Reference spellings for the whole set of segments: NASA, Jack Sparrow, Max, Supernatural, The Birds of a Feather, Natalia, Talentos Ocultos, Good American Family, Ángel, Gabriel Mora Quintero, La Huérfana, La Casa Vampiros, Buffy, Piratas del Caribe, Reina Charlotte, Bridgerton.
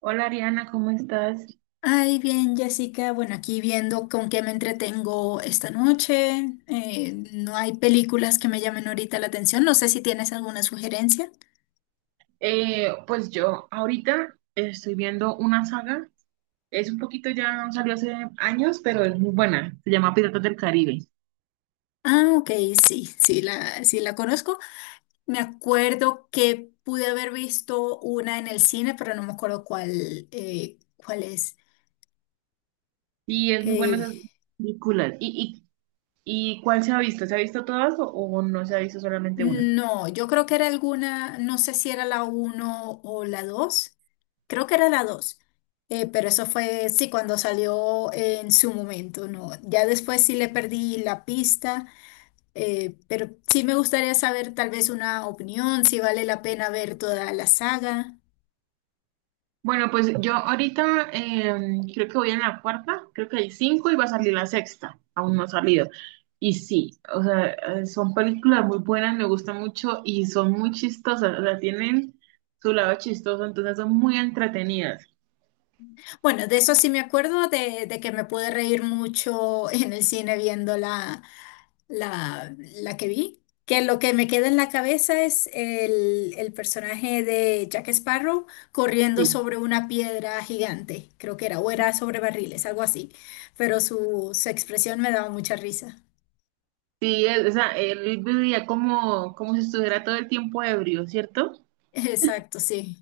Hola Ariana, ¿cómo estás? Ay, bien, Jessica. Bueno, aquí viendo con qué me entretengo esta noche. No hay películas que me llamen ahorita la atención. No sé si tienes alguna sugerencia. Pues yo ahorita estoy viendo una saga, es un poquito ya salió hace años, pero es muy buena, se llama Piratas del Caribe Ah, ok, sí, sí la conozco. Me acuerdo que pude haber visto una en el cine, pero no me acuerdo cuál es. y es muy buena Eh, esa película. ¿Y cuál se ha visto? ¿Se ha visto todas o no se ha visto solamente una? No, yo creo que era alguna, no sé si era la uno o la 2. Creo que era la dos. Pero eso fue, sí, cuando salió en su momento, ¿no? Ya después sí le perdí la pista, pero sí me gustaría saber tal vez una opinión, si vale la pena ver toda la saga. Bueno, pues yo ahorita creo que voy en la cuarta, creo que hay cinco y va a salir la sexta, aún no ha salido. Y sí, o sea, son películas muy buenas, me gustan mucho y son muy chistosas, o sea, tienen su lado chistoso, entonces son muy entretenidas. Bueno, de eso sí me acuerdo, de que me pude reír mucho en el cine viéndola. La que vi, que lo que me queda en la cabeza es el personaje de Jack Sparrow corriendo Sí, sobre una piedra gigante, creo que era, o era sobre barriles, algo así, pero su expresión me daba mucha risa. sí, o sea, él vivía como si estuviera todo el tiempo ebrio, ¿cierto? Exacto, sí.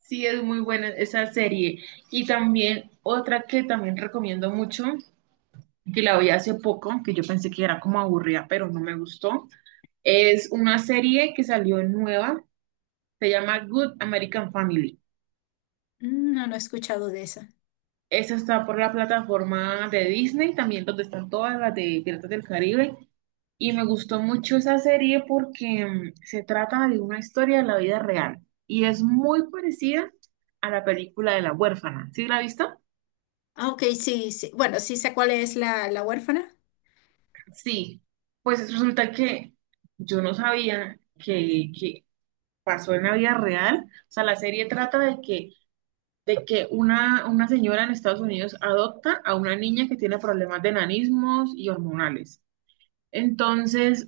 Sí, es muy buena esa serie. Y también otra que también recomiendo mucho, que la vi hace poco, que yo pensé que era como aburrida, pero no me gustó. Es una serie que salió nueva, se llama Good American Family. Mm. No, no he escuchado de esa. Esa está por la plataforma de Disney, también donde están todas las de Piratas del Caribe. Y me gustó mucho esa serie porque se trata de una historia de la vida real y es muy parecida a la película de La Huérfana. ¿Sí la has visto? Ah, ok, sí, sí. Bueno, sí sé cuál es la huérfana. Sí, pues resulta que yo no sabía que pasó en la vida real. O sea, la serie trata de que una señora en Estados Unidos adopta a una niña que tiene problemas de enanismos y hormonales. Entonces,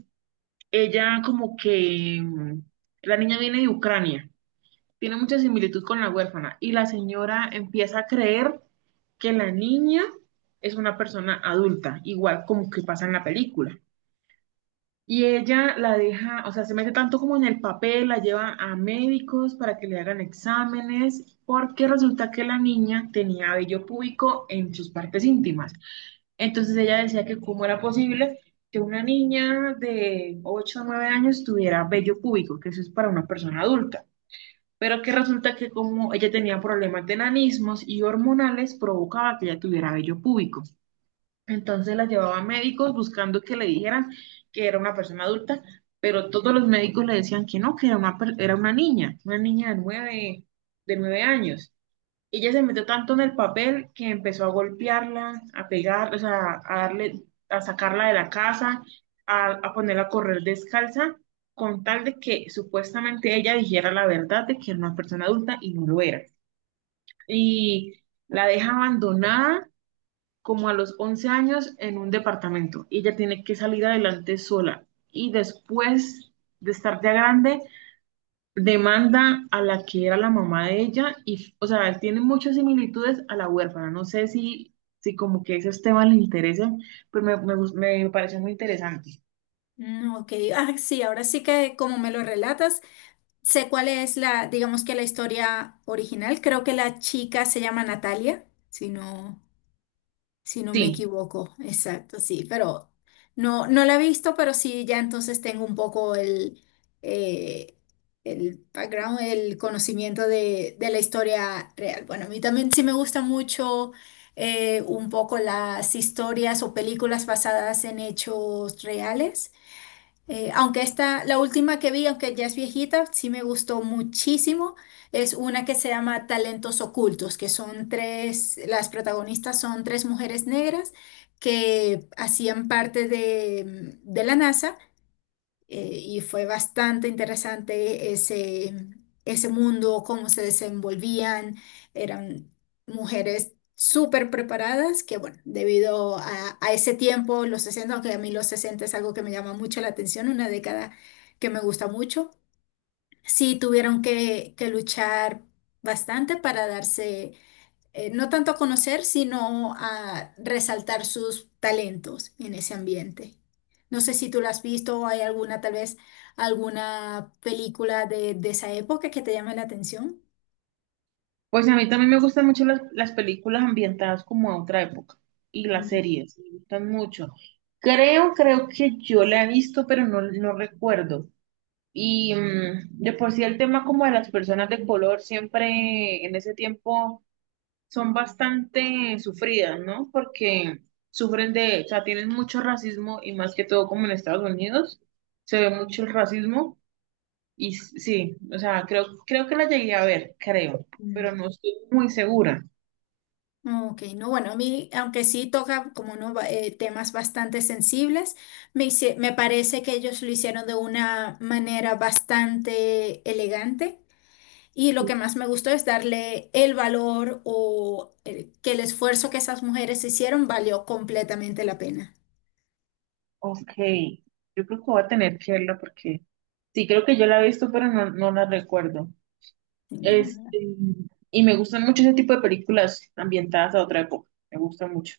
ella como que, la niña viene de Ucrania, tiene mucha similitud con la huérfana y la señora empieza a creer que la niña es una persona adulta, igual como que pasa en la película. Y ella la deja, o sea, se mete tanto como en el papel, la lleva a médicos para que le hagan exámenes, porque resulta que la niña tenía vello púbico en sus partes íntimas. Entonces ella decía que cómo era posible que una niña de 8 o 9 años tuviera vello púbico, que eso es para una persona adulta, pero que resulta que como ella tenía problemas de nanismos y hormonales, provocaba que ella tuviera vello púbico. Entonces la llevaba a médicos buscando que le dijeran que era una persona adulta, pero todos los médicos le decían que no, que era era una niña de nueve años. Ella se metió tanto en el papel que empezó a golpearla, a pegar, o sea, a darle, a sacarla de la casa, a ponerla a correr descalza, con tal de que supuestamente ella dijera la verdad de que era una persona adulta y no lo era. Y la deja abandonada como a los 11 años en un departamento. Y ella tiene que salir adelante sola. Y después de estar ya grande, demanda a la que era la mamá de ella. Y, o sea, tiene muchas similitudes a la huérfana. No sé si como que esos temas le interesan, pero me parece muy interesante. Mm, ok, ah, sí, ahora sí que como me lo relatas, sé cuál es la, digamos que la historia original. Creo que la chica se llama Natalia, si no me Sí, equivoco. Exacto, sí, pero no, no la he visto, pero sí, ya entonces tengo un poco eh, el background, el conocimiento de la historia real. Bueno, a mí también sí me gusta mucho un poco las historias o películas basadas en hechos reales. Aunque esta, la última que vi, aunque ya es viejita, sí me gustó muchísimo. Es una que se llama Talentos Ocultos, que son tres, las protagonistas son tres mujeres negras que hacían parte de la NASA y fue bastante interesante ese mundo, cómo se desenvolvían. Eran mujeres súper preparadas que, bueno, debido a ese tiempo, los 60, aunque a mí los 60 es algo que me llama mucho la atención, una década que me gusta mucho, sí tuvieron que luchar bastante para darse no tanto a conocer, sino a resaltar sus talentos en ese ambiente. No sé si tú lo has visto o hay alguna, tal vez, alguna película de esa época que te llame la atención. pues a mí también me gustan mucho las películas ambientadas como a otra época. Y las Mm, series, me gustan mucho. Creo que yo la he visto, pero no recuerdo. Y de por sí el tema como de las personas de color siempre en ese tiempo son bastante sufridas, ¿no? Porque sufren de, o sea, tienen mucho racismo y más que todo como en Estados Unidos se ve mucho el racismo y sí, o sea, creo que la llegué a ver, creo, mm. pero no estoy muy segura. Ok, no, bueno, a mí, aunque sí toca como no, temas bastante sensibles, me parece que ellos lo hicieron de una manera bastante elegante. Y lo que más me gustó es darle el valor o que el esfuerzo que esas mujeres hicieron valió completamente la pena. Ok, yo creo que voy a tener que verla porque sí, creo que yo la he visto, pero no la recuerdo. Sí, ¿verdad? Este, y me gustan mucho ese tipo de películas ambientadas a otra época. Me gustan mucho.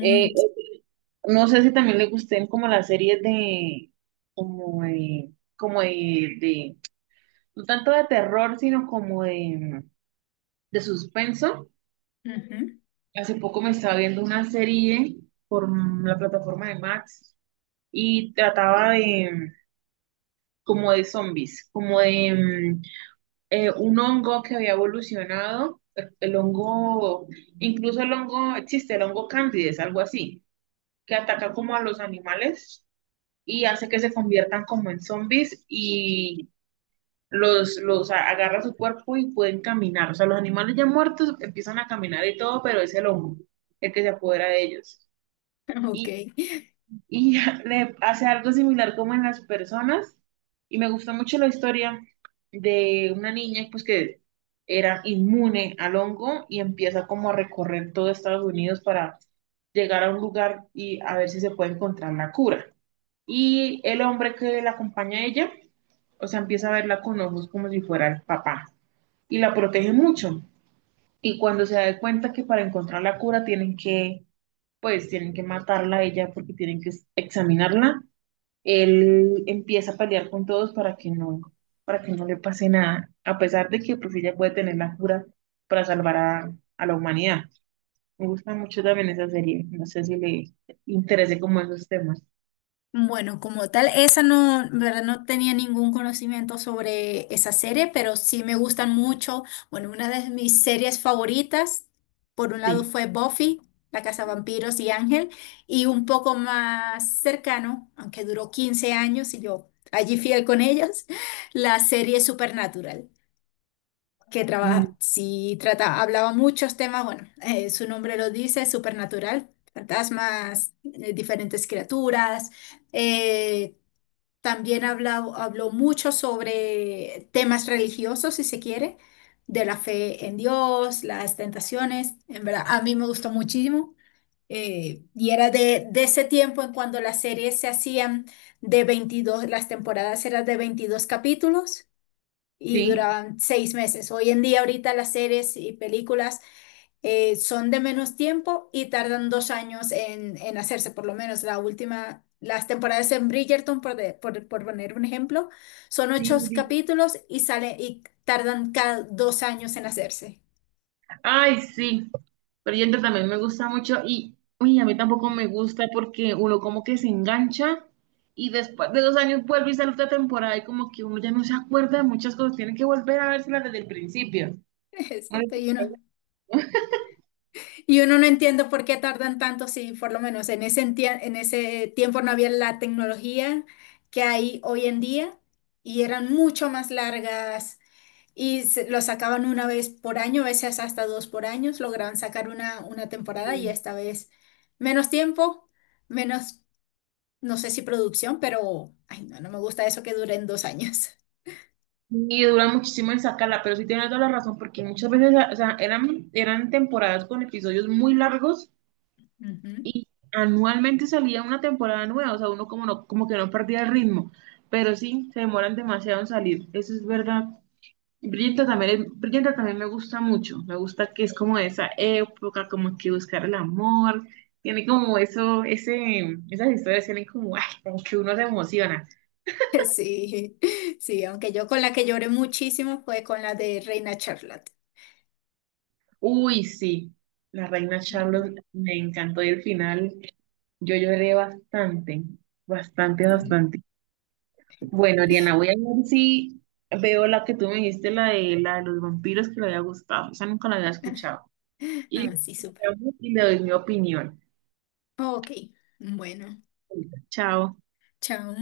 Eh, eh, no sé si también le gusten como las series de, como de, como de- no tanto de terror, sino como de suspenso. ujú. Hace poco me estaba viendo una serie por la plataforma de Max y trataba de, como de zombies, como de, un hongo que había evolucionado, el hongo, incluso el hongo, existe el hongo candides, algo así, que ataca como a los animales y hace que se conviertan como en zombies y agarra su cuerpo y pueden caminar. O sea, los animales ya muertos empiezan a caminar y todo, pero es el hongo el que se apodera de ellos Ok. y le hace algo similar como en las personas. Y me gustó mucho la historia de una niña pues que era inmune al hongo y empieza como a recorrer todo Estados Unidos para llegar a un lugar y a ver si se puede encontrar la cura. Y el hombre que la acompaña a ella, o sea, empieza a verla con ojos como si fuera el papá y la protege mucho. Y cuando se da cuenta que para encontrar la cura tienen que matarla a ella porque tienen que examinarla, él empieza a pelear con todos para que no, le pase nada, a pesar de que pues ella puede tener la cura para salvar a la humanidad. Me gusta mucho también esa serie. No sé si le interese como esos temas. Bueno, como tal, esa no, en verdad no tenía ningún conocimiento sobre esa serie, pero sí me gustan mucho. Bueno, una de mis series favoritas, por un lado Sí. fue Buffy, La Casa Vampiros y Ángel, y un poco más cercano, aunque duró 15 años y yo allí fiel con ellos, la serie Supernatural, que Mm, trabaja, sí trata, hablaba muchos temas, bueno, su nombre lo dice, Supernatural, fantasmas, diferentes criaturas, eh, también habló mucho sobre temas religiosos, si se quiere, de la fe en Dios, las tentaciones. En verdad, a mí me gustó muchísimo. Y era de ese tiempo en cuando las series se hacían de 22 las temporadas eran de 22 capítulos y sí. duraban 6 meses. Hoy en día, ahorita las series y películas son de menos tiempo y tardan 2 años en, hacerse, por lo menos la última, las temporadas en Bridgerton, por poner un ejemplo, son ocho Sí, sí. capítulos y sale, y tardan cada 2 años en hacerse. Ay, sí. Pero Yendo también me gusta mucho y uy, a mí tampoco me gusta porque uno como que se engancha y después de 2 años vuelve y sale otra temporada y como que uno ya no se acuerda de muchas cosas. Tiene que volver a vérselas desde el principio. Exacto, y uno no entiende por qué tardan tanto si por lo menos en ese tiempo no había la tecnología que hay hoy en día y eran mucho más largas. Lo sacaban una vez por año, a veces hasta dos por año, lograban sacar una temporada y Sí. esta vez menos tiempo, menos, no sé si producción, pero, ay, no, no me gusta eso que duren 2 años. Y dura muchísimo en sacarla, pero sí tiene toda la razón, porque muchas veces, o sea, eran temporadas con episodios muy largos Ujú. y anualmente salía una temporada nueva, o sea, uno como, no, como que no perdía el ritmo, pero sí, se demoran demasiado en salir, eso es verdad. Bridgerton también me gusta mucho, me gusta que es como esa época, como que buscar el amor, tiene como esas historias tienen como, ay, como que uno se emociona. Sí, sí, aunque yo con la que lloré muchísimo fue con la de Reina Charlotte. Uy, sí, la reina Ujú. Charlotte me encantó y el final yo lloré bastante, bastante, bastante. Bueno, Ariana, voy a ver si veo la que tú me dijiste, la de, los vampiros que le había gustado. Esa nunca la había escuchado. Y, Ah, sí, súper. y le doy mi opinión. Ok, bueno, Chao. chao.